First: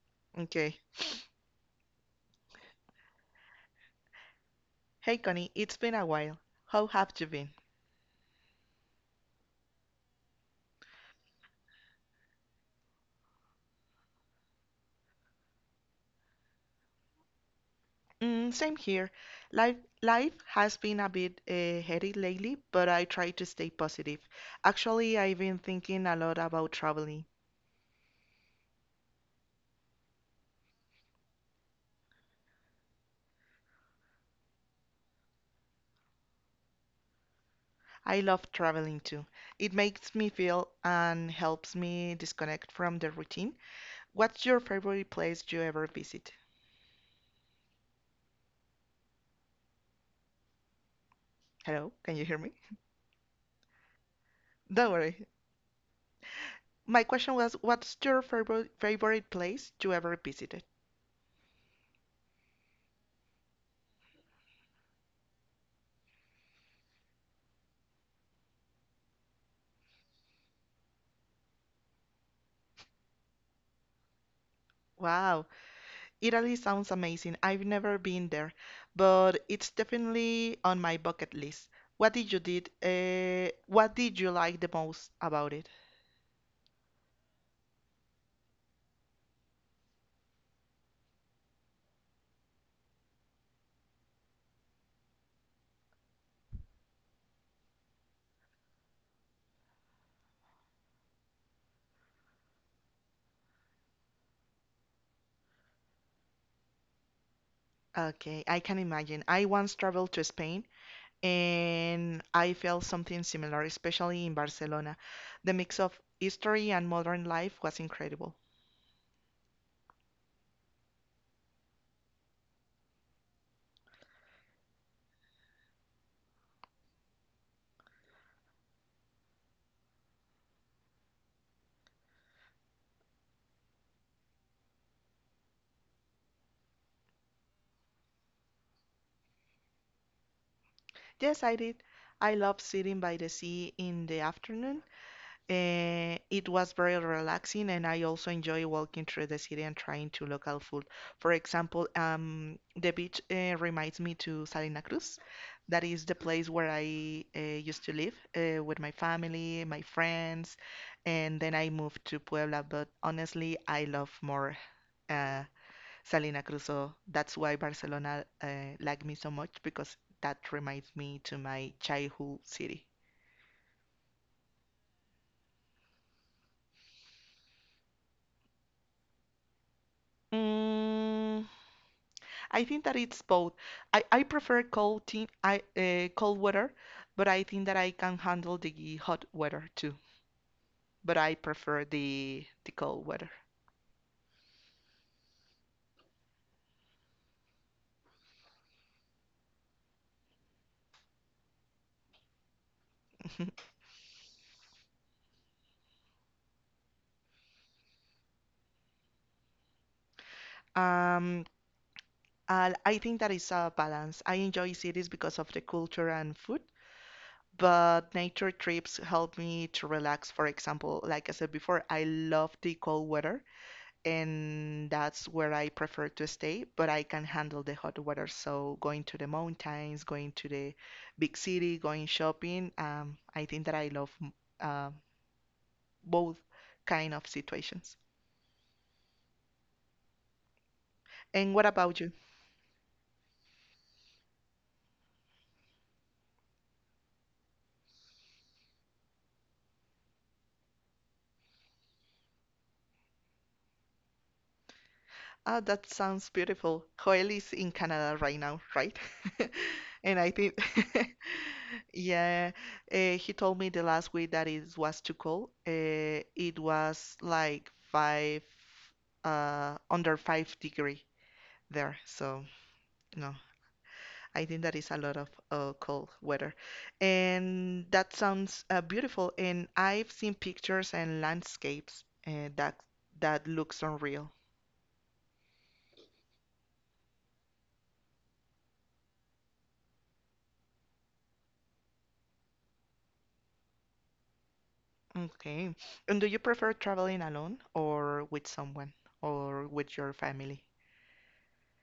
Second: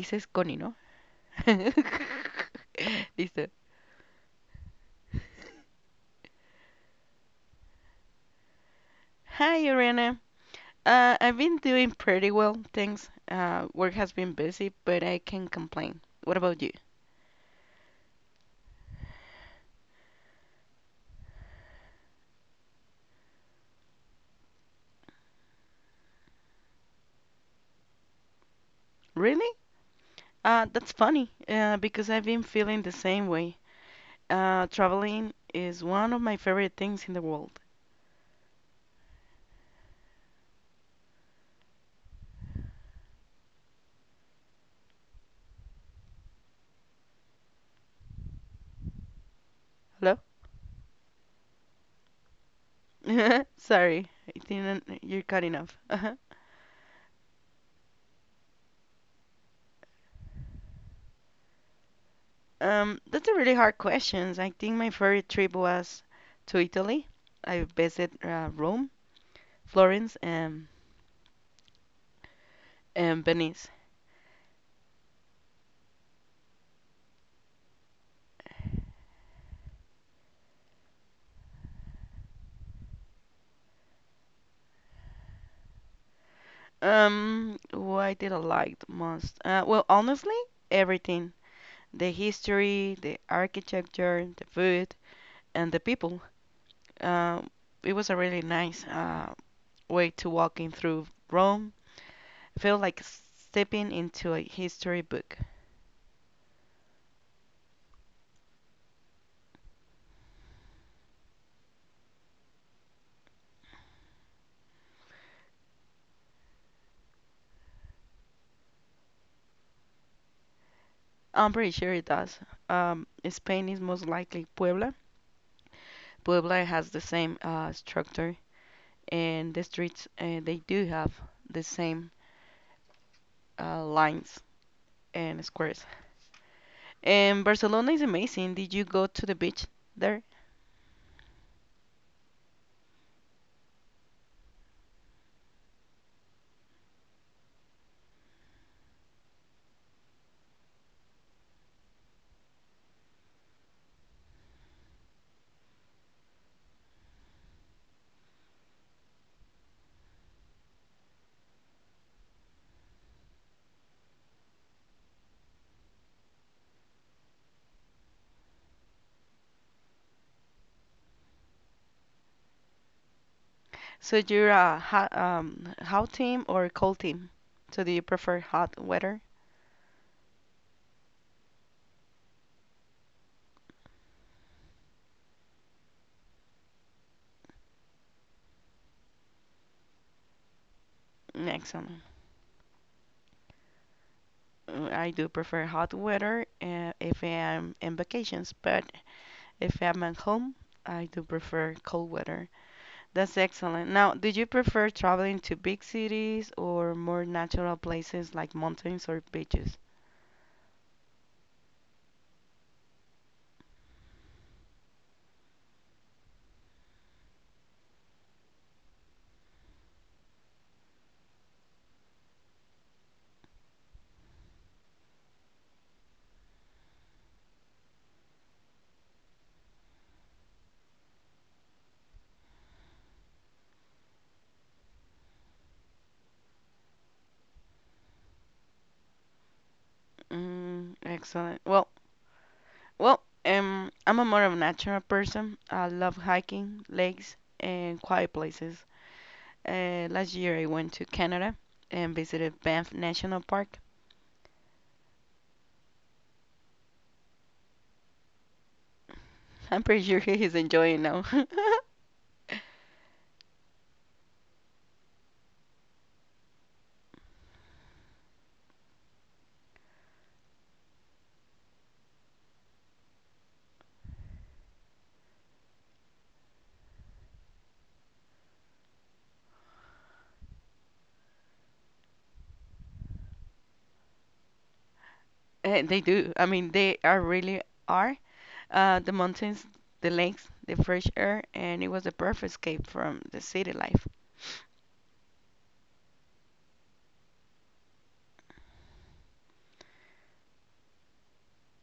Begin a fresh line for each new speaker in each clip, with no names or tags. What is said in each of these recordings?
dices Connie, ¿no?
Okay.
Listo.
Hey Connie, it's been a while. How have you been?
Hi, Ariana. I've been doing pretty well, thanks. Work has been busy, but I can't complain. What about you?
Mm, same here. Life life has been a bit heady lately, but I try to stay positive. Actually, I've been thinking a lot about traveling.
Really? That's funny, because I've been feeling the same way. Traveling is one of my favorite things in the world.
I love traveling too. It makes me feel and helps me disconnect from the routine. What's your favorite place you ever visit?
Hello?
Hello, can you hear me?
Sorry, I
Don't
didn't. You're
worry.
cutting off. Uh-huh.
My question was, what's your favorite favorite place you ever visited?
That's a really hard question. I think my favorite trip was to Italy. I visited Rome, Florence, and Venice.
Wow, Italy sounds amazing. I've never been there, but it's definitely on my bucket list. What did you did? What did you like the most about it?
What did I like the most? Well, honestly, everything. The history, the architecture, the food, and the people. Um, it was a really nice way to walking through Rome. Feel like stepping into a history book.
Okay, I can imagine. I once traveled to Spain and I felt something similar, especially in Barcelona. The mix of history and modern life was incredible.
I'm pretty sure it does. Spain is most likely Puebla. Puebla has the same structure, and the streets they do have the same lines and squares. And Barcelona is amazing. Did you go to the beach there?
Yes, I did. I love sitting by the sea in the afternoon. It was very relaxing, and I also enjoy walking through the city and trying to local food. For example, the beach reminds me to Salina Cruz. That is the place where I used to live with my family, my friends, and then I moved to Puebla. But honestly, I love more uh, Salina Cruz, so that's why Barcelona liked me so much because that reminds me to my childhood city.
So you're a hot, hot team or cold team? So do you prefer hot weather?
Mm. I think that it's both. I prefer cold team, I cold weather, but I think that I can handle the hot weather too. But I
Mm,
prefer
excellent.
the cold weather.
Mm, I do prefer hot weather if I am in vacations, but if I'm at home, I do prefer cold weather. That's excellent. Now, do you prefer traveling to big cities or more natural places like mountains or beaches?
Um, I think that is a balance. I enjoy cities because of the culture and food, but nature trips help me to relax. For example, like I said before, I love the cold weather and that's where I prefer to stay, but I can handle the hot weather. So going to the mountains, going to the big city, going shopping, I think that I love uh, both kind of situations.
Mm,
And
excellent.
what
Well.
about you?
Well, I'm a more of a natural person. I love hiking, lakes, and quiet places. Last year I went to Canada and visited Banff National Park.
Ah, that sounds beautiful. Joel is in Canada right now, right?
I'm pretty sure
And I
he's
think,
enjoying now.
yeah, he told me the last week that it was too cold. It was like five, under 5 degree there. So no, I think that is a lot of cold weather. And that sounds beautiful. And I've seen pictures and landscapes that looks unreal.
They do. I mean, they are really are. The mountains, the lakes, the fresh air, and it was a perfect escape from the city life.
Okay. And do you prefer traveling alone or with someone or with your family?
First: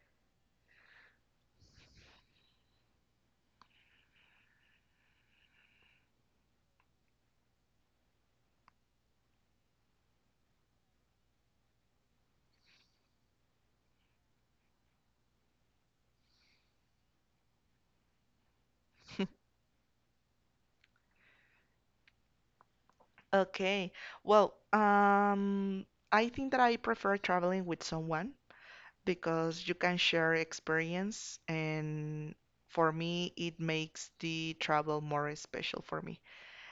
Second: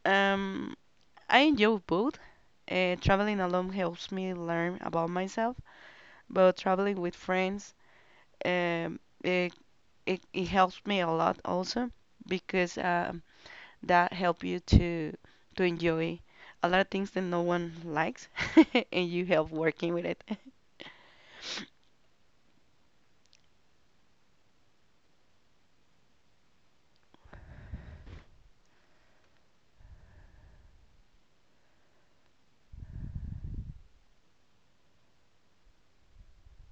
Um, I enjoy both. Traveling alone helps me learn about myself, but traveling with friends um, uh, it helps me a lot also because that help you to enjoy a lot of things that no one likes and you help working with it.
Okay. Well, I think that I prefer traveling with someone because you can share experience, and for me, it makes the travel more special for me.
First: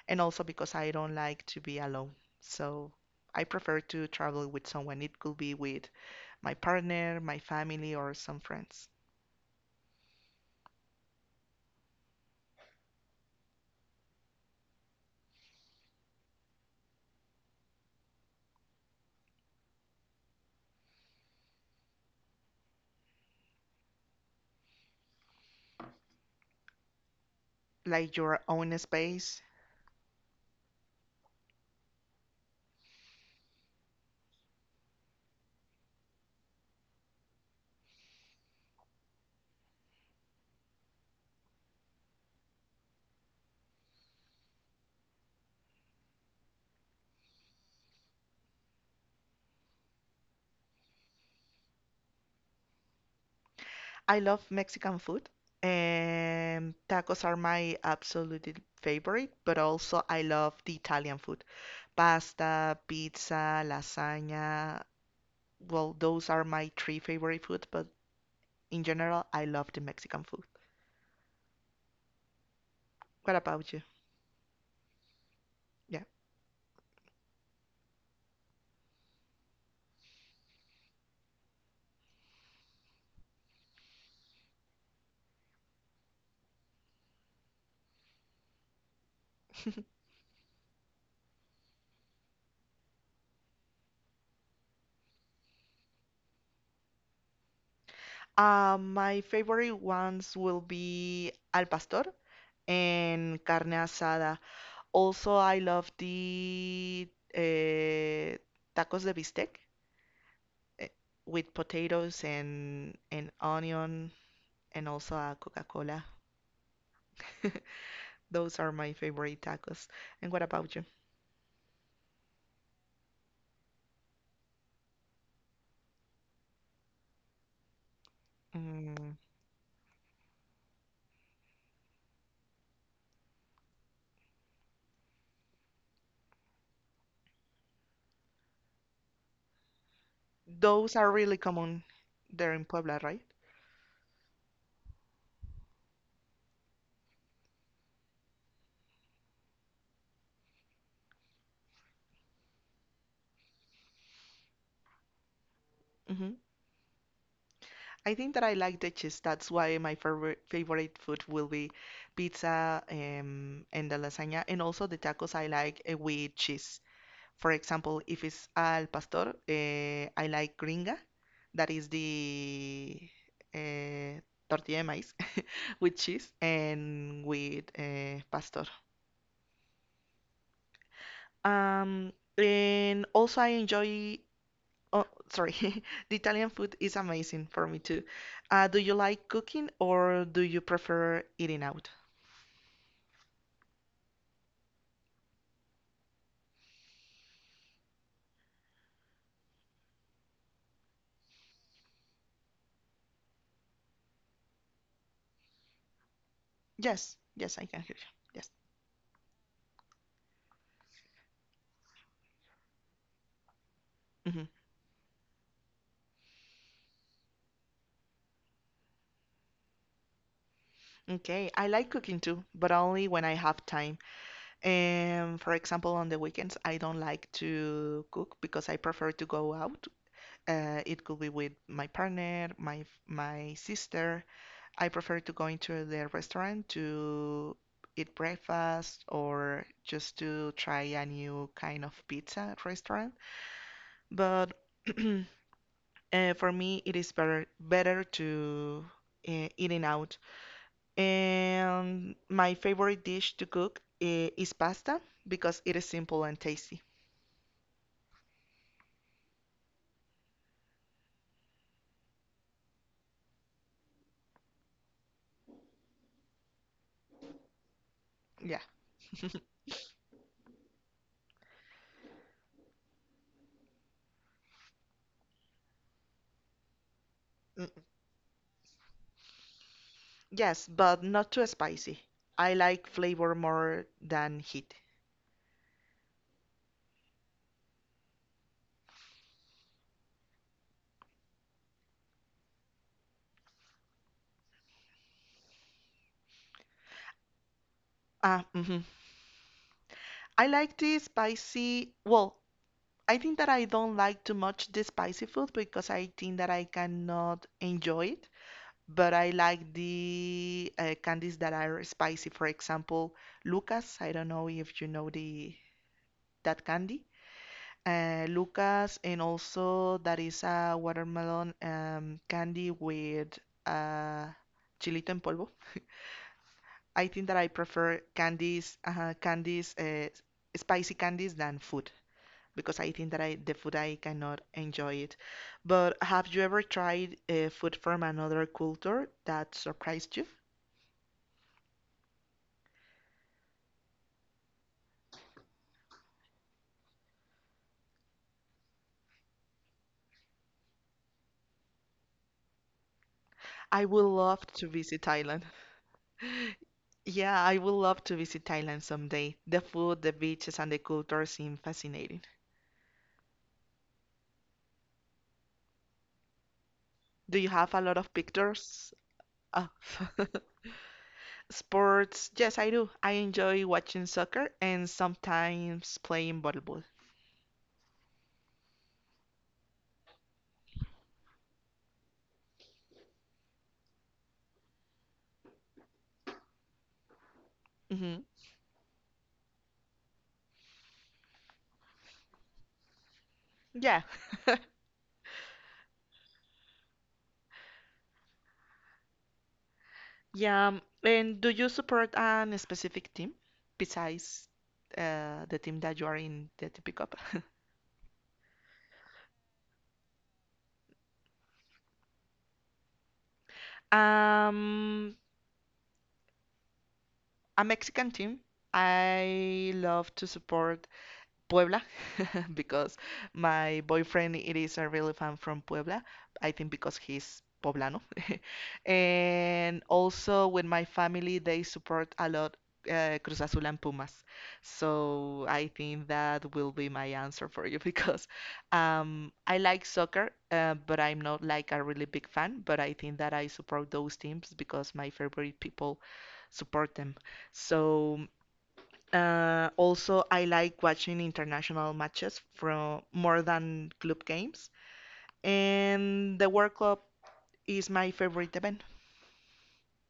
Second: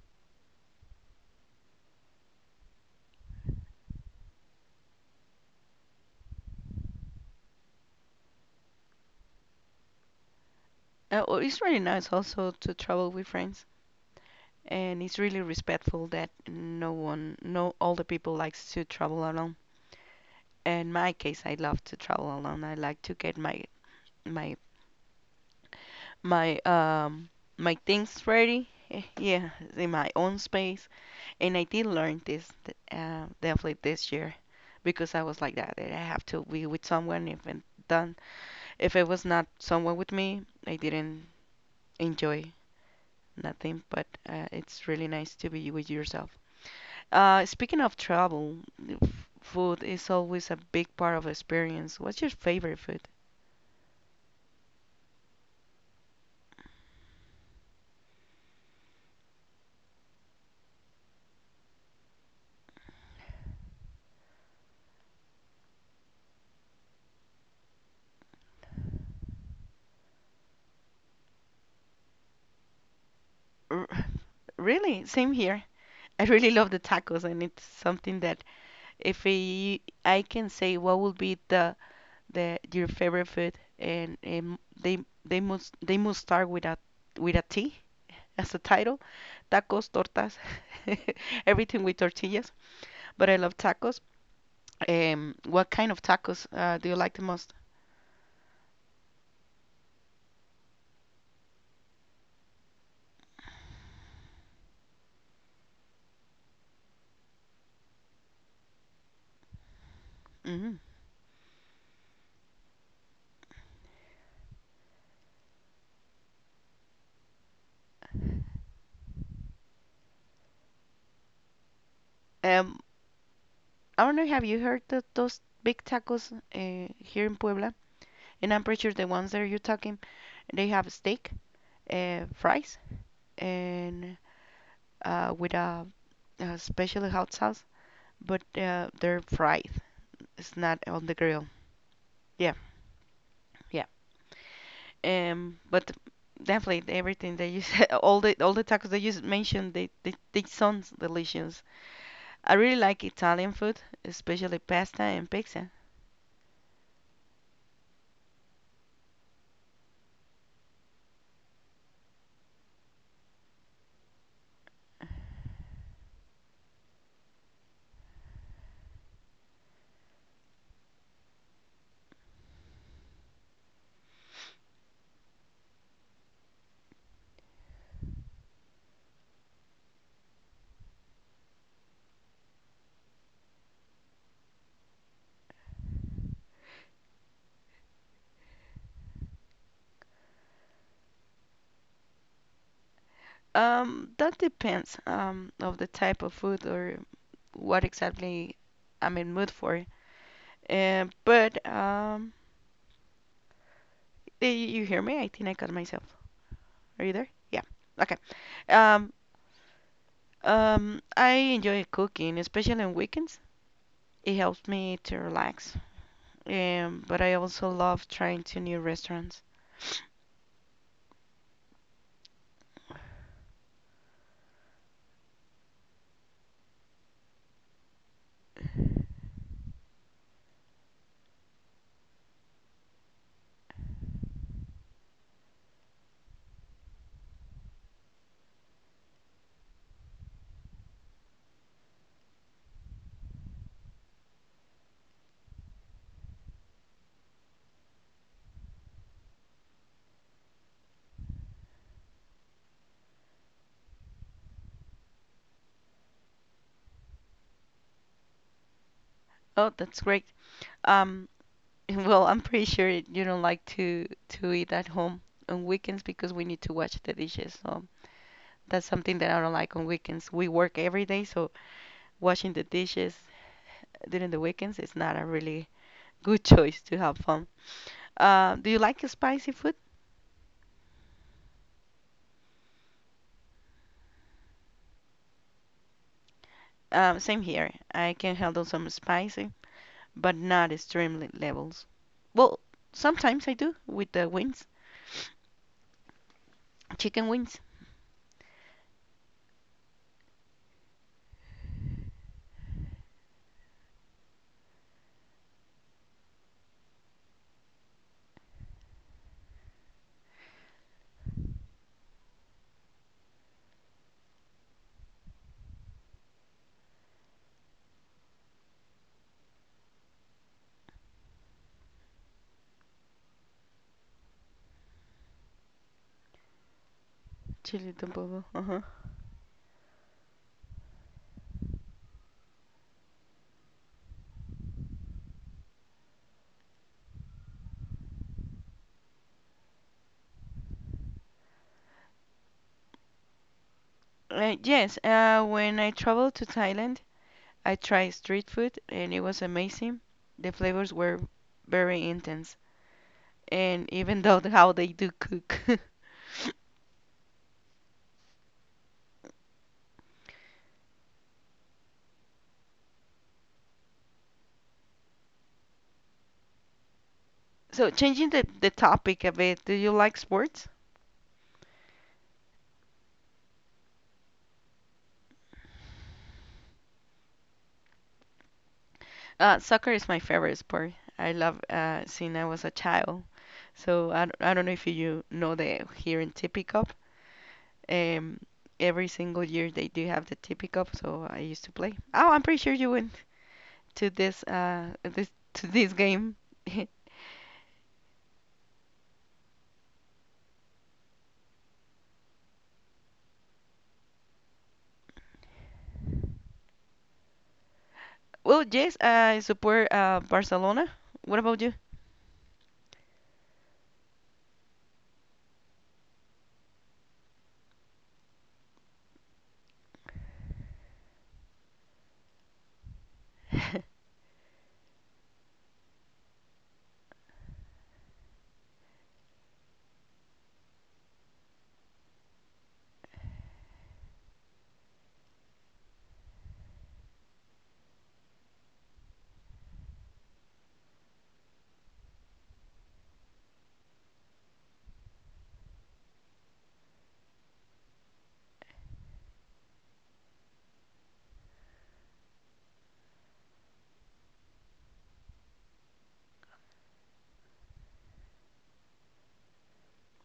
And also because I don't like to be alone. So I prefer to travel with someone. It could be with my partner, my family, or some friends.
Well, it's really nice also to travel with friends, and it's really respectful that no one, no all the people likes to travel alone. In my case, I love to travel alone. I like to get my my my my
Like your
things
own
ready.
space.
Yeah, in my own space. And I did learn this definitely this year because I was like that, that I have to be with someone. If it done, if it was not someone with me, I didn't enjoy nothing. But it's really nice to be with yourself. Speaking of travel, food is always a big part of experience. What's your favorite food?
I love Mexican food, and tacos are my absolute favorite, but also I love the Italian food. Pasta, pizza, lasagna. Well, those are my three favorite food, but in general, I love the Mexican food. What about you?
R- Really, same here.
Yeah.
I really love the tacos, and it's something that if I, I can say what would be the your favorite food, and they they must start with a T as a title. Tacos, tortas, everything with tortillas. But I love tacos. What kind of tacos do you like the most?
My favorite ones will be al pastor and carne asada. Also, I love the eh, tacos de bistec.
Hmm.
eh, with potatoes and onion and also a Coca-Cola. Those are my favorite tacos. And what about you?
Um, I don't know. Have you heard of those big tacos here in Puebla? And I'm pretty sure the
Mm,
ones that you're talking, they have steak, fries, and uh, with a, a special hot sauce, but they're fried. It's not on
those
the
are really
grill.
common
Yeah,
there in Puebla, right?
yeah. But definitely everything that you said, all the tacos that you mentioned, they sound delicious. I really like Italian food, especially pasta and pizza.
Hmm. I think that I like the cheese. That's why my favorite favorite food will be pizza, and the lasagna, and also the tacos I like with cheese. For example, if it's al pastor, I like gringa, that is the eh, tortilla de maíz with cheese and with pastor. And also I enjoy. Oh, sorry, the Italian food is amazing for me too. Do you like cooking or do you prefer eating out?
That depends of the type of food or what exactly I'm in mood for. Um, but um, you hear me? I think I cut myself. Are
Yes,
you there?
yes, I
Yeah.
can hear you.
Okay.
Yes.
Um, I enjoy cooking, especially on weekends.
Hmm.
It helps me to relax. But I also love trying to new restaurants.
Okay, I like cooking too, but only when I have time. And for example, on the weekends, I don't like to cook because I prefer to go out. It could be with my partner, my sister. I prefer to go into the restaurant to eat breakfast or just to try a new kind of pizza restaurant. But for me, it is better to eating out. And my favorite dish to cook is pasta because it is simple and tasty.
Oh, that's great. Um, well, I'm pretty sure you don't like to eat at home on weekends because we need to wash the dishes. So
Yeah.
that's something that I don't like on weekends. We work every day, so washing the dishes during the weekends is not a really good choice to have fun.
Mm,
Do you like spicy food?
yes, but not too spicy. I like flavor more than heat.
Same here. I can handle some spicy, but not extreme levels. Well, sometimes I do with the wings, chicken wings.
Ah, mhm. I like the spicy. Well, I think that I don't like too much the spicy food because I think that I cannot enjoy it. But I like the candies that are spicy. For example, Lucas. I don't know if you know the that candy. Lucas, and also that is a watermelon candy with uh, chilito en polvo. I think that I
Chili
prefer
tampoco. Uh-huh.
spicy candies than food because I think that I the food I cannot enjoy it. But have you ever tried food from another culture that surprised you?
Yes, when I traveled to Thailand, I tried street food and it was amazing. The flavors were very intense, and
I
even
would
though
love
how they
to
do
visit
cook.
Thailand. Yeah, I would love to visit Thailand someday. The food, the beaches, and the culture seem fascinating. Do you
So,
have a lot
changing
of
the
pictures?
topic a bit, do
Ah.
you like sports?
Sports, yes, I do. I enjoy watching soccer and sometimes playing volleyball.
Soccer is my favorite sport. I love since I was a child. I don't know if you know the here in TP Cup.
Hmm.
Um, every single year they do have the TP Cup, so I used to play. Oh, I'm pretty sure you win. To
Yeah,
this to this game.
yeah. And do you support an specific team besides the team that you are in, the you pick.
Well, yes, I support Barcelona. What about you?
Um, a Mexican team. I love to support Puebla because my boyfriend it is a really fan from Puebla. I think because he's poblano. And also with my family they support a lot Cruz Azul and Pumas. So I think that will be my answer for you because I like soccer, but I'm not like a really big fan. But I think that I support those teams because my favorite people support them. So, also, I like watching international matches from more than club games. And the World Cup is my favorite event.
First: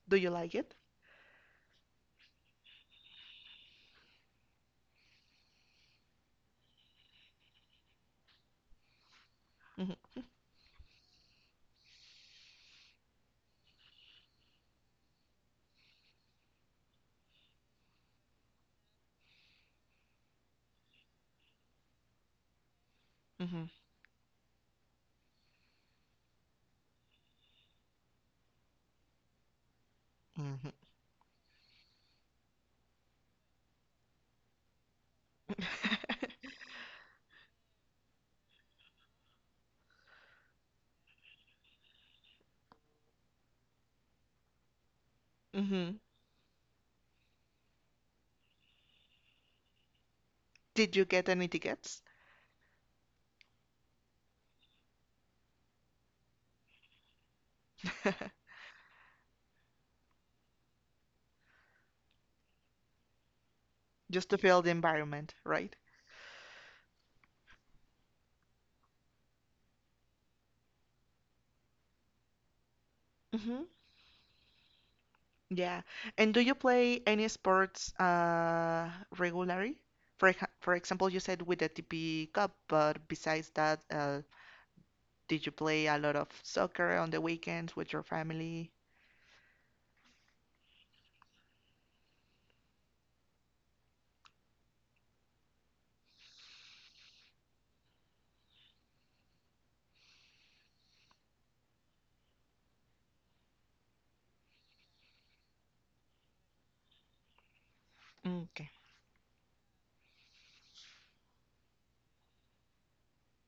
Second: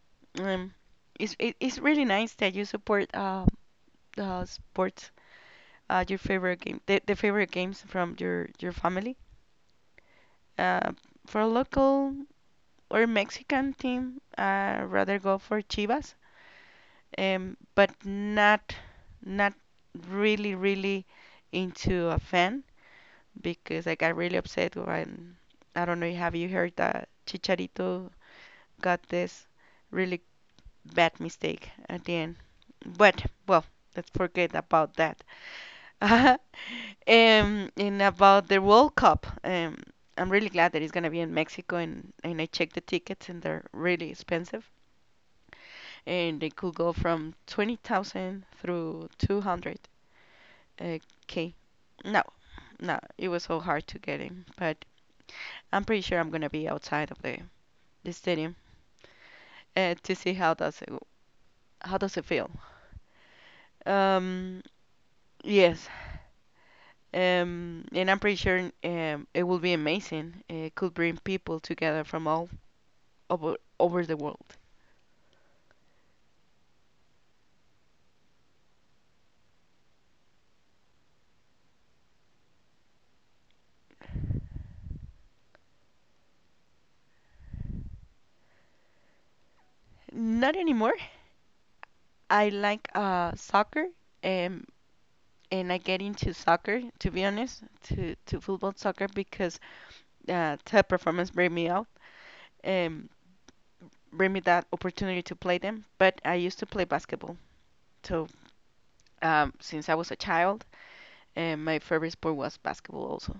Do you like
Um,
it?
it's really nice that you support sports, your favorite game, the favorite games from your family.
Hmm.
Uh, for a local or Mexican team, I rather go for Chivas. But not really into a fan.
Hmm.
Because I got really upset when I don't know have you heard that Chicharito got this really
Hmm.
bad mistake at the end. But well, let's forget about that. And about the World Cup, I'm really glad that it's gonna be in Mexico, and I checked the tickets, and they're really expensive,
Hmm.
and they could go from 20,000 through 200k.
Did you get any tickets?
No, no, it was so hard to get in, but I'm pretty sure I'm gonna be outside of the stadium to see how does it feel.
Just to feel the
Um,
environment, right?
yes, and I'm pretty sure it will be amazing. It could bring people together from all
Hmm.
over the world.
Yeah. And do you play any sports regularly? For example, you said with the TP Cup, but besides that, did you play a lot of soccer on the weekends with your family?
Not anymore. I like soccer, and and I get into soccer, to be honest, to football soccer because top performance bring me out, and bring me that opportunity to play them. But I used to play basketball, so
Okay.
since I was a child, and my favorite sport was basketball also.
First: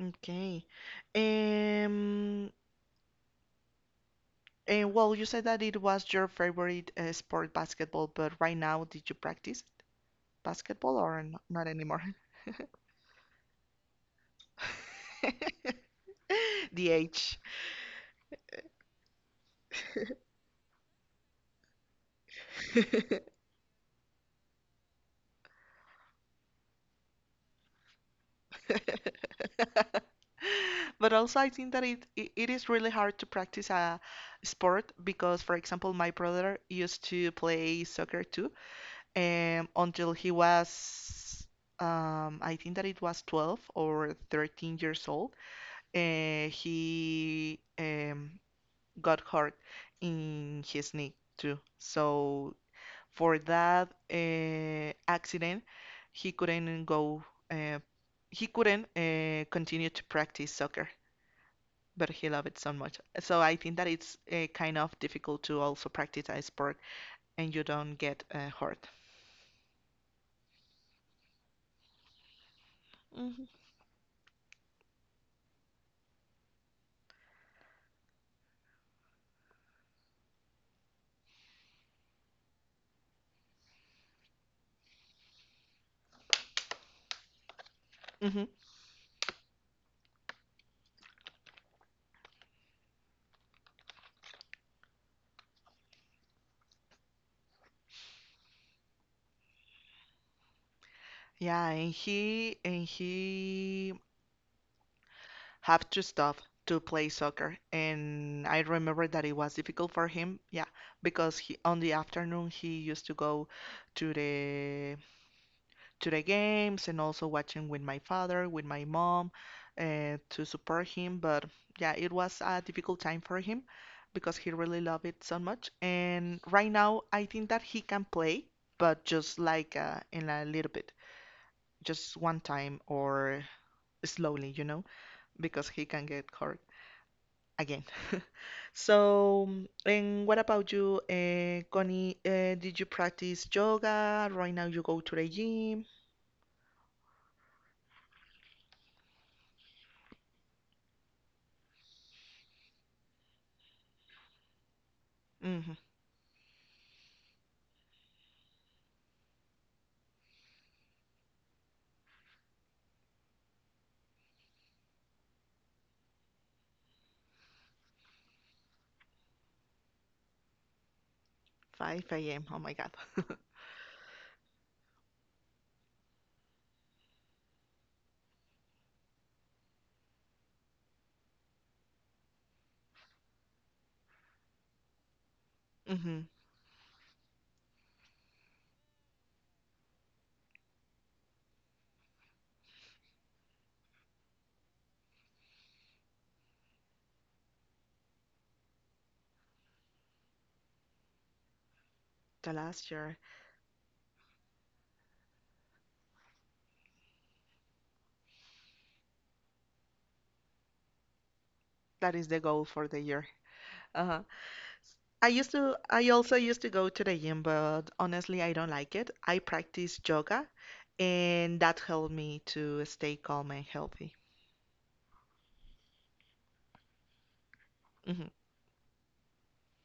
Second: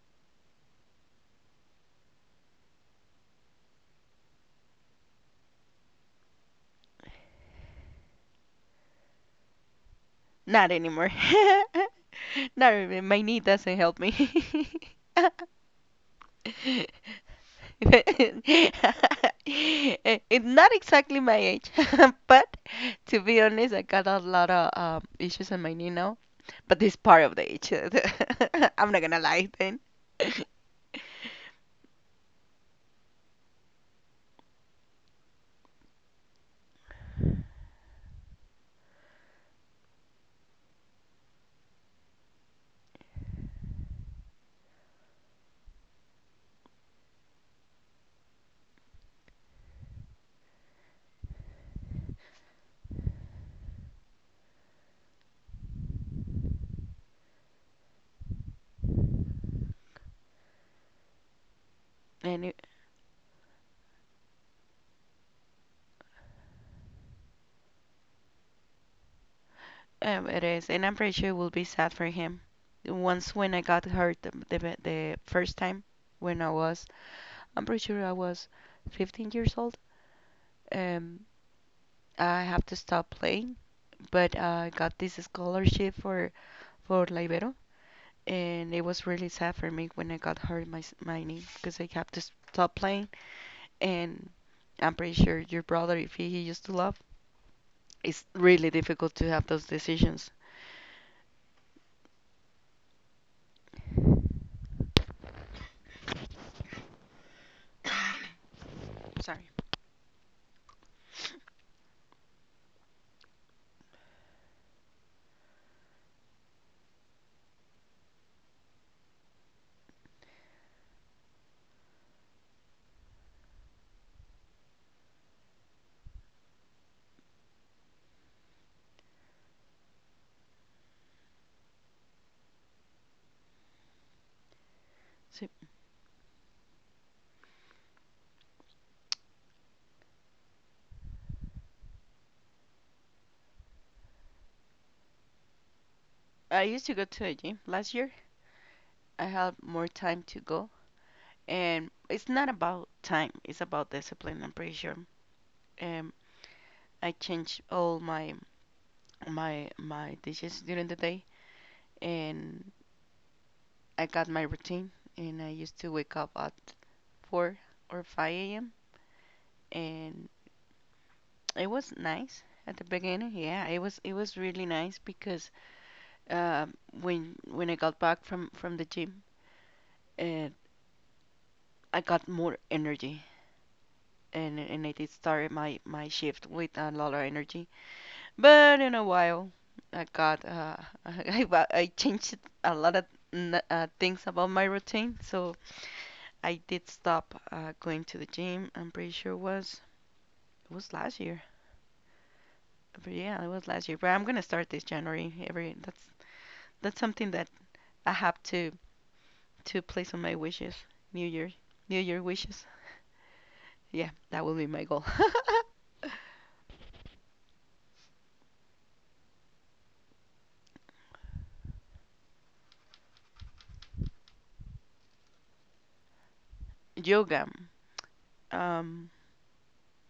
Okay. Um, and well, you said that it was your favorite sport, basketball, but right now, did you practice
Not
basketball
anymore.
or n not anymore?
Not really. My knee doesn't help me.
The age.
Eh, it's not exactly my age, but to be honest, I got a lot of issues on my knee now. But this part of the age, I'm not gonna lie then.
But also, I think that it is really hard to practice a sport because, for example, my brother used to play soccer too, until he was, I think that it was 12 or 13 years old. He got hurt in his knee too. So for that accident, he couldn't go. Uh, he couldn't continue to practice soccer. But he loved
Any.
it so much. So I think that it's kind of difficult to also practice a sport and you don't get hurt.
It is, and I'm pretty sure it will be sad for him. Once
Mhm.
when I got hurt the first time, when I was, I'm pretty sure I was 15 years old. Um, I have to stop playing, but I got this scholarship for La Ibero,
Mhm.
and it was really sad for me when I got hurt my my knee because I have to stop playing. And I'm pretty sure your brother, if he, he used to love, it's really difficult to have those decisions.
Yeah, and he had to stop to play soccer. And I remember that it
Sorry.
was difficult for him, yeah, because he on the afternoon he used to go to the games and also watching with my father, with my mom, to support him. But yeah, it was a difficult time for him because he really loved it so much. And right now, I think that he can play, but just like in a little bit, just one time or slowly,
So
because he can get hurt again. So, and what about you, Connie? Did you practice yoga? Right now you go to the gym?
I used to go to a gym last year. I have more time to go. And it's not about time, it's about discipline, I'm pretty sure.
Hmm.
Um, I changed all my dishes during the day and I got my routine and I used to wake up at 4 or 5 a.m. and it was
5 a.m.
nice
Oh my
at the
God.
beginning. Yeah, it was really nice because um, when I got back from the gym and I got more energy and I did start my
Hmm.
shift with a lot of energy. But in a while, I got I changed a lot of things about my routine, so I did stop going to the gym. I'm pretty sure it was last year.
The
But
last year.
yeah, it was last year. But I'm gonna start this January. Every That's something that I have to place on my wishes. New Year, New Year
That is
wishes.
the goal for the year.
Yeah, that
Uh-huh.
will be my goal.
I also used to go to the gym, but honestly, I don't like it. I practice yoga, and that helped me to stay calm and healthy.
Yoga.
Hmm.
Um,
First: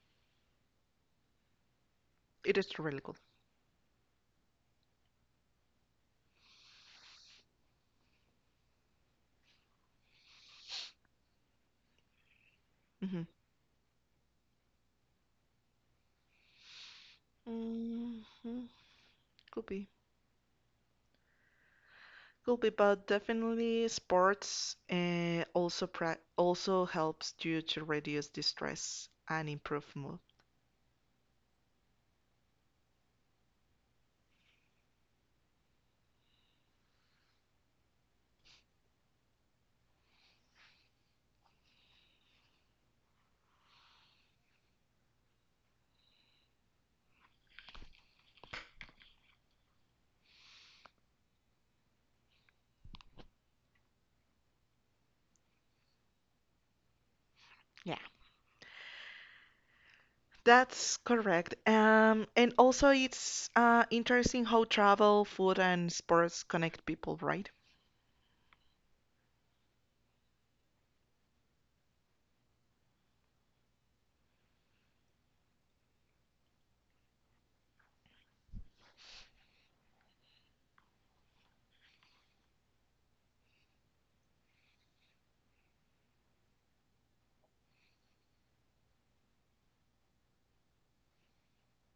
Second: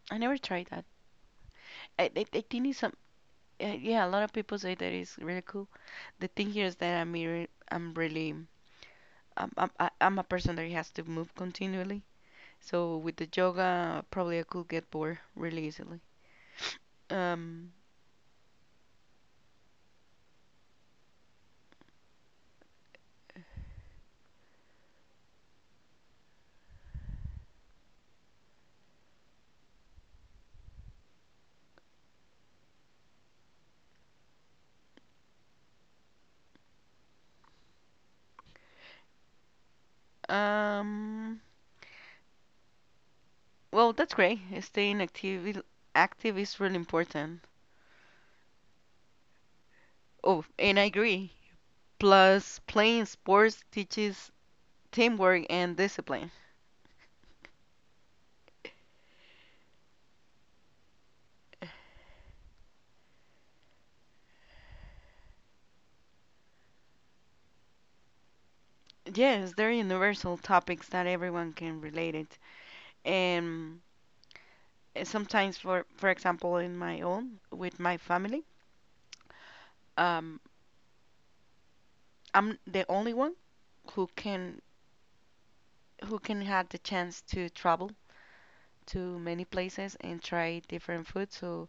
I never tried that. I
It
think
is
it's some.
really cool.
Yeah, a lot of people say that it's really cool. The thing here is that I'm really I'm a person that has to move continually. So
Hmm.
with the yoga, probably I could get bored really easily. Um,
Hmm. Could be, could be, but definitely sports also helps you to reduce the stress and improve mood.
um, well, that's great. Staying active is really important. Oh, and I agree. Plus, playing sports teaches teamwork and discipline.
Yeah. That's correct. And also it's interesting how travel, food, and sports connect people, right?
Yes, they're universal topics that everyone can relate it. And sometimes for example in my own with my family um I'm the only one who can who can have the chance to travel to many places and try different food. So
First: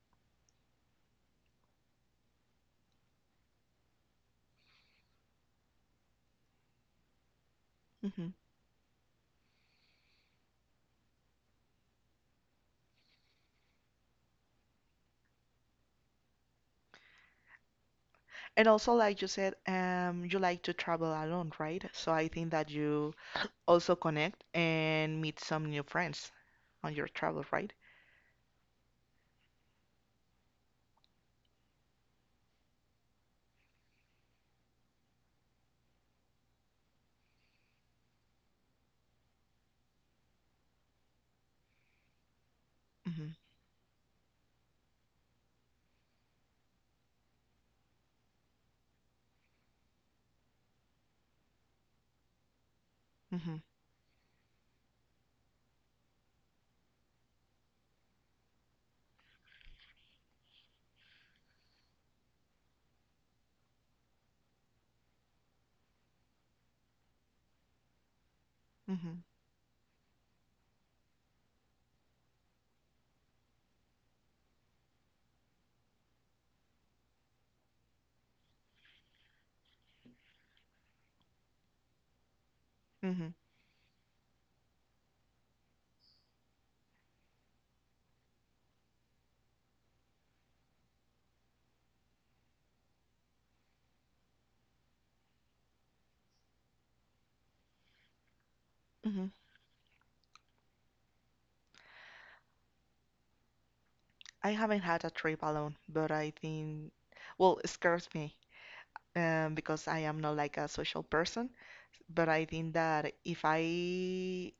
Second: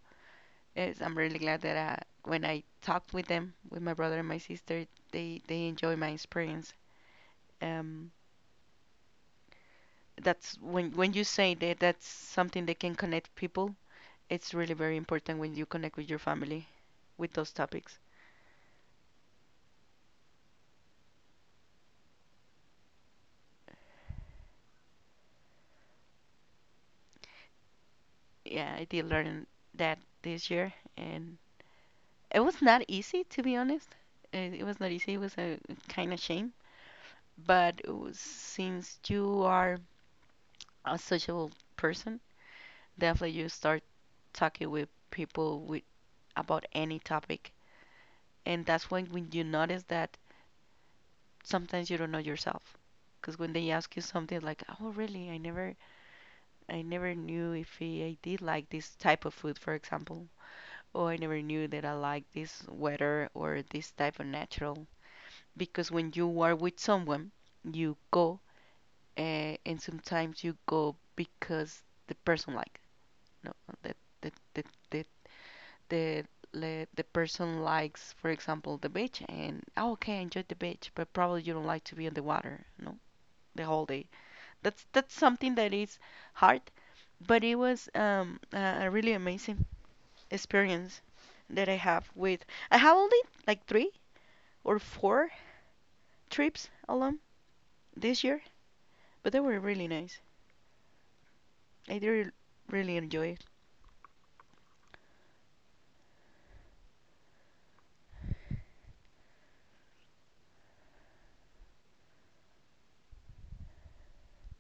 I'm really glad that when I talked with my brother and my sister, they enjoy my experience. um
Hmm.
that's when you say that that's something that can connect people. It's really very important when you connect with your family with those topics.
And also, like you said, you like to travel alone, right? So I think that you also connect and meet some new friends on your travel, right?
Yeah, I did learn that this year, and it was not easy, to be honest. It was not easy. It was a kind of shame. But it was, since you are a sociable person, definitely
Mm-hmm.
you start talking with people with about any topic, and that's when you notice that sometimes you don't know yourself. Because when
Mm-hmm.
they ask you something like, "Oh, really? I never knew if I did like this type of food, for example." Oh, I never knew that I like this weather or this type of natural, because when you are with someone, you go, and sometimes you go because the person like no, the the the the the, the person likes, for example, the beach. And oh, okay, I enjoy the beach, but probably you don't like to be in the water, no,
Mm-hmm.
the whole day. That's something that is hard, but it was a really amazing experience that I have with. I have only like three or four trips alone this year,
Mm-hmm.
but they were really nice. I did really enjoy it.
I haven't had a trip alone, but I think, well, it scares me because I am not like a social person. But I think that if I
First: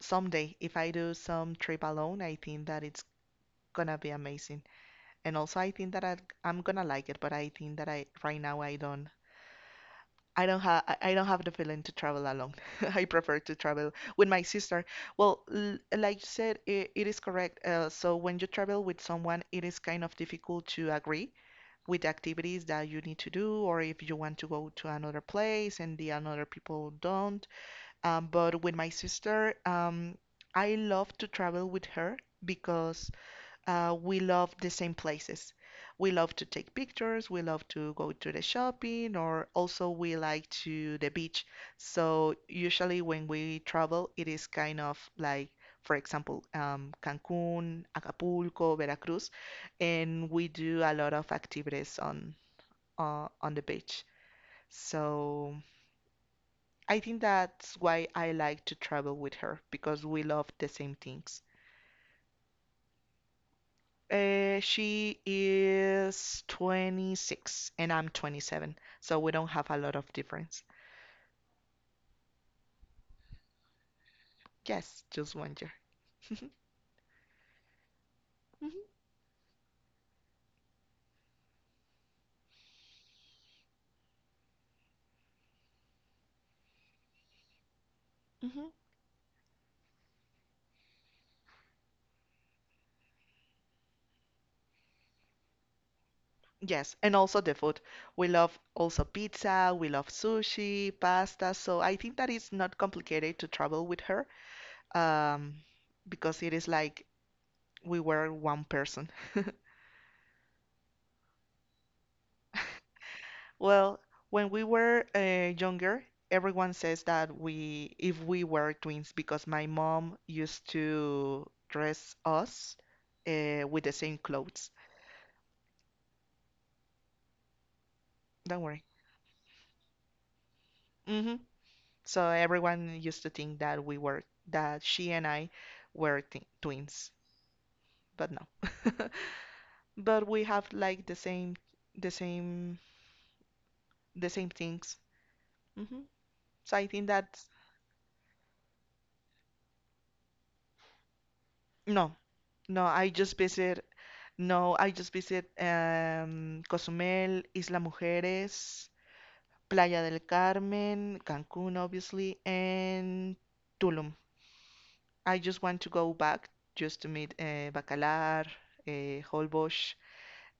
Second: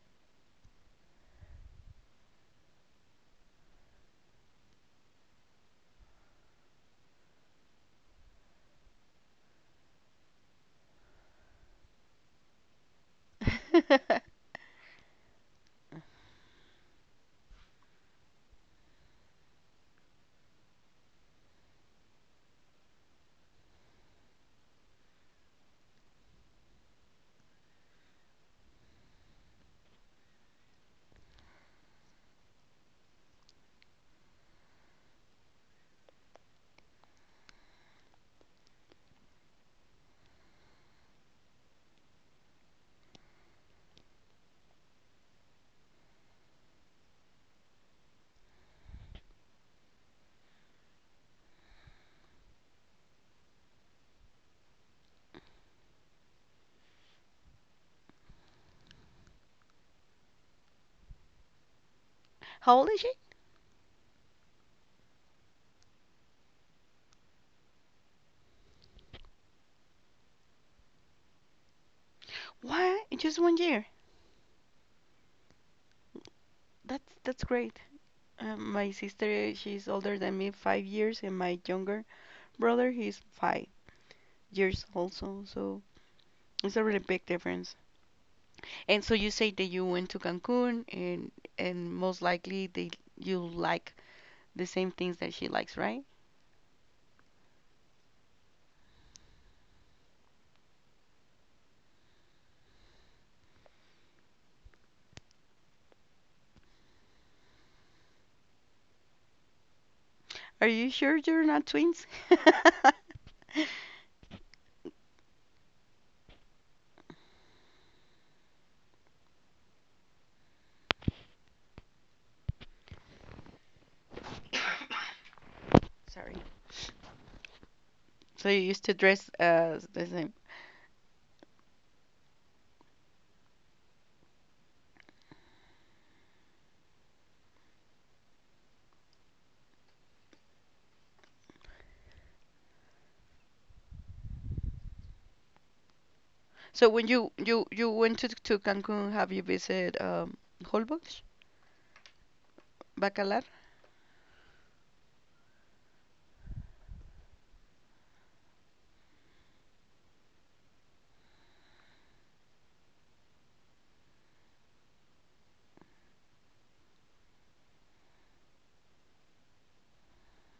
someday, if I do some trip alone, I think that it's gonna be amazing. And also, I think that I'm gonna like it. But I think that I right now I don't. I don't have the feeling to travel alone. I prefer to travel with my sister. Well, l like you said, it is correct. So when you travel with someone, it is kind of difficult to agree with activities that you need to do, or if you want to go to another place and the another people don't. But with my sister, I love to travel with her because we love the same places. We love to take pictures, we love to go to the shopping, or also we like to the beach. So usually when we travel, it is kind of like, for example, Cancun, Acapulco, Veracruz, and we do a lot of activities on the beach. So I think that's why I like to travel with her because we love the same things.
How old is she?
She is 26 and I'm 27, so we don't have a lot of difference.
What? Just 1 year.
Yes, just one year.
That's great.
Mhm,
My sister, she's older than me 5 years, and my younger brother, he's 5 years also. So it's a really big difference.
mhm.
And so you say that you went to Cancun, and most likely they you like the same things that she likes, right?
Yes, and also the food. We love also pizza, we love sushi, pasta, so I think that it's not complicated to travel with her, um, because it is like we were one person.
Are you sure you're not twins?
Well, when we were younger, everyone says that if we were twins, because my mom used to dress us with the same clothes.
Sorry. So you
Don't worry.
used to dress the same.
hmm So everyone used to think that we were, that she and I were t twins, but no. But we have like the same, the same things. hmm So I
So
think
when you
that.
you you went to Cancun, have you visited Holbox,
No, no, I just
Bacalar,
visit No, I just visit Cozumel, Isla Mujeres, Playa del Carmen, Cancun, obviously, and Tulum. I just want to go back just to meet Bacalar, Holbox,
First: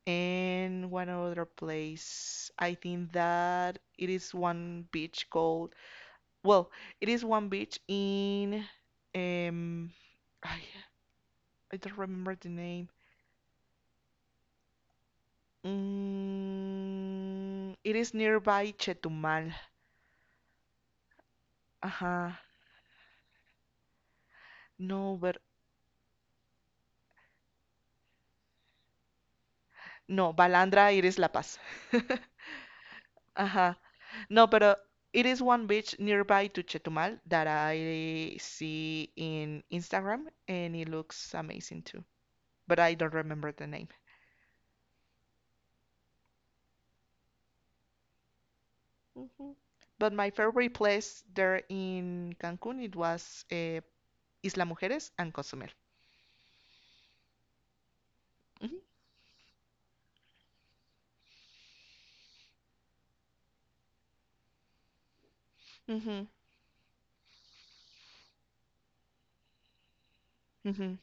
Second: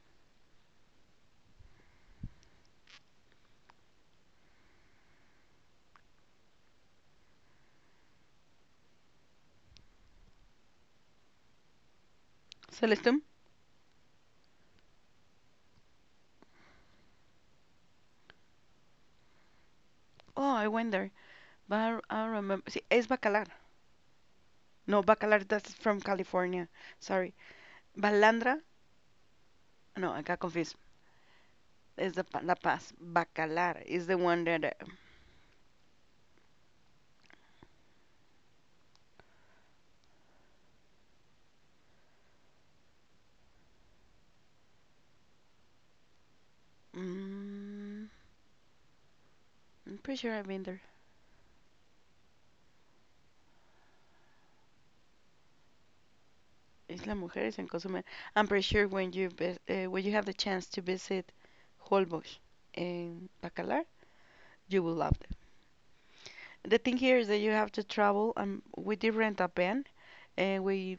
and one other place. I think that it is one beach called, well, it is one beach in, um, I, I don't remember the name.
Celestun?
It is nearby Chetumal.
Oh, I went there, but I
Ajá.
remember. See, es Bacalar. No,
No, but
Bacalar, that's from California. Sorry, Balandra. No, I
no,
got confused.
Balandra, it is La Paz.
It's the La Paz.
Ajá.
Bacalar is the one
No, but
that.
it is one beach nearby to Chetumal that I see in Instagram, and it looks amazing too. But I don't remember the name.
Mm,
Mhm.
I'm
But
pretty
my
sure I've been
favorite
there.
place there in Cancun, it was Isla Mujeres and Cozumel.
Isla Mujeres and Cozumel. I'm pretty
Mhm.
sure when when you have the chance to visit Holbox and Bacalar, you will love.
Mhm.
The thing here is that you have to travel. We did rent a van and
Mhm.
we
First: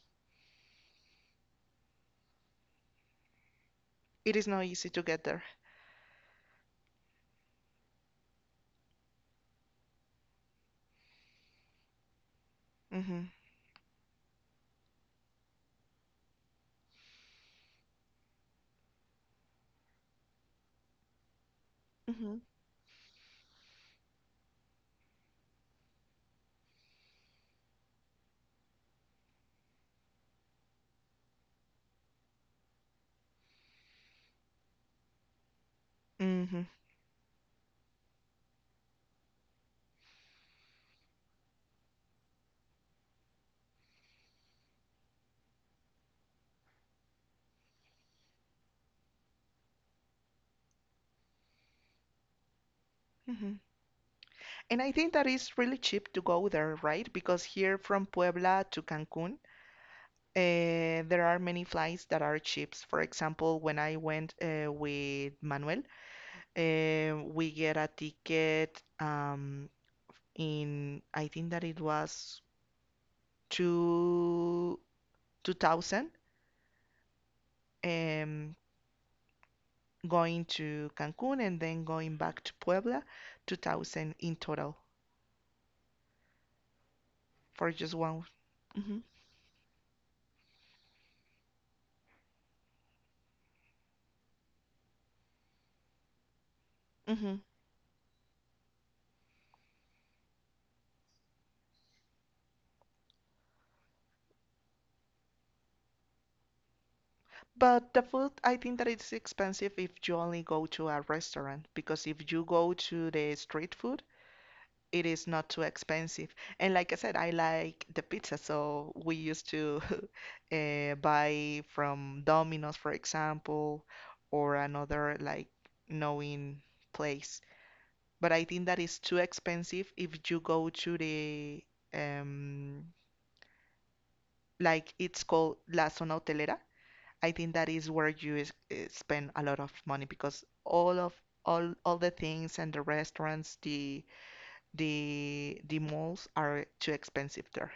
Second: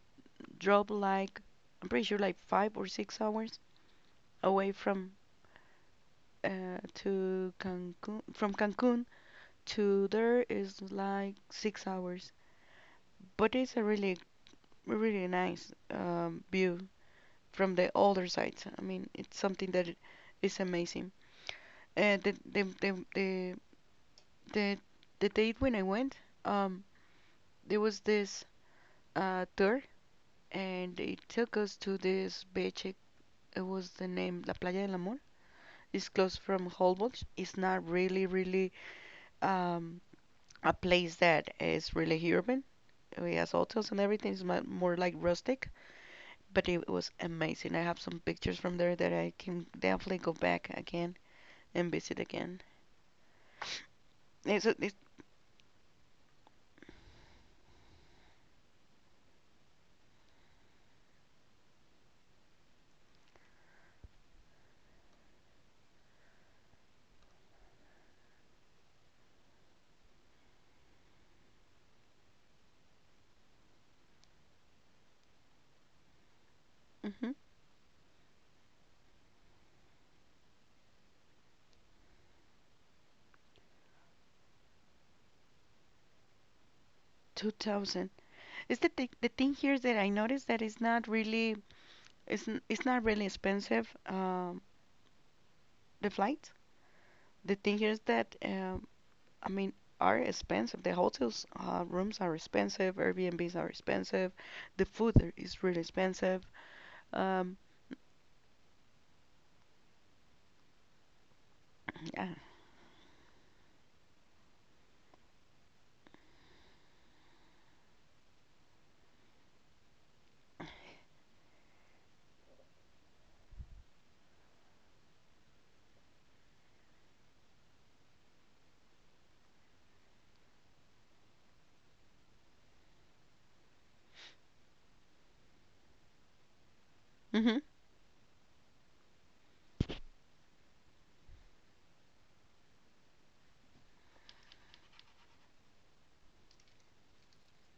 drove like I'm pretty sure like 5 or 6 hours
It is not
away
easy to
from
get there.
to Cancun. From Cancun to there is like 6 hours,
Mhm.
but it's a really really nice view from the other side. I mean, it's something that is amazing. And
Mhm.
the, the date when I went, um, there was this tour, and it took us to this beach. It was the name La Playa del Amor. It's close from
Mhm.
Holbox. It's not really, really um, a place that is really urban. It has hotels and everything. It's more like rustic, but it was amazing. I have some pictures from there that I can definitely go back again and visit again.
Mhm.
It's, a-
And I
it's
think that it's really cheap to go there, right? Because here from Puebla to Cancun, there are many flights that are cheap. For example, when I went with Manuel, we get a ticket in, I think that it was two, 2000,
hmm
um, going to Cancun and then going back to Puebla, 2000 in total for just
2000.
one.
It's the thing here that I noticed that it's not really expensive. The flight.
hmm
The thing here is that I mean are expensive. The hotels rooms are expensive. Airbnbs are expensive. The food there is really expensive. Um,
But the food, I think that it's expensive if you only go to a restaurant, because
yeah.
if you go to the street food, it is not too expensive. And like I said, I like the pizza, so we used to buy from Domino's, for example, or another like knowing place. But I think that is too expensive if you go to the um like it's called La Zona Hotelera. I think
Hmm.
that is where you is, spend a lot of money, because all of all the things and the restaurants, the malls are too expensive there.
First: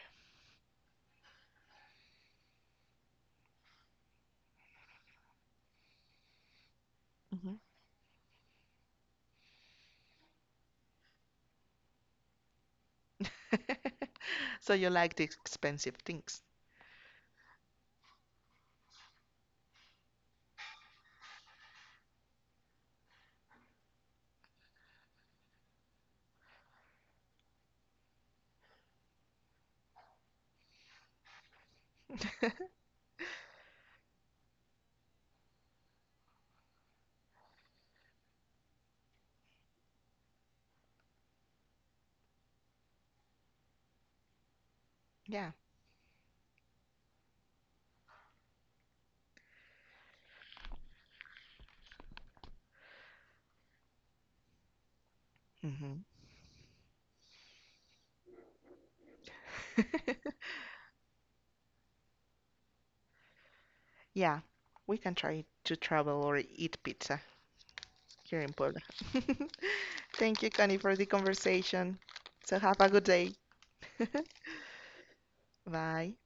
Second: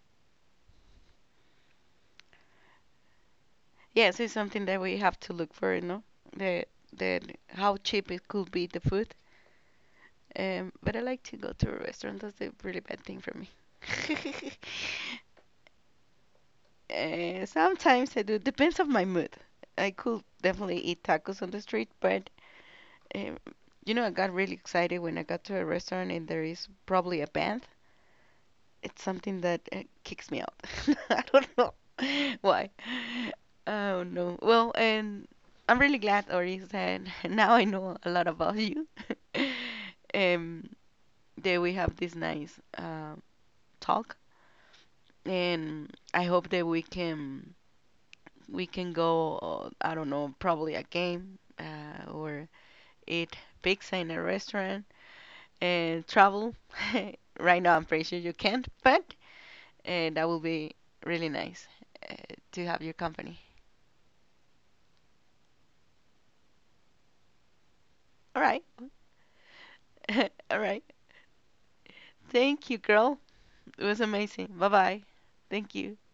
Yes, it's something that we have to look for, the the
Mhm.
how cheap it could be the food. But I like to go to a restaurant. That's a really bad thing for me.
So you like the expensive things.
Sometimes I do. Depends on my mood. I could definitely eat tacos on the street, but Um, I got really excited when I got to a restaurant and there is probably a band. It's something that kicks me out. I don't know why. I don't know. Well, and I'm really glad, Oris, that now I know a lot about you. Um, that we have this nice talk,
Yeah.
and I hope that we can go. I don't know, probably a game or eat pizza in a restaurant,
Hmm.
travel. Right now, I'm pretty sure you can't, but that will be really nice uh, to have your company.
Yeah. We can try to travel or eat pizza here
All
in
right.
Puebla. Thank you,
All
Connie,
right.
for the conversation. So
Thank
have
you,
a good
girl.
day.
It was amazing. Bye bye. Thank you.
Bye.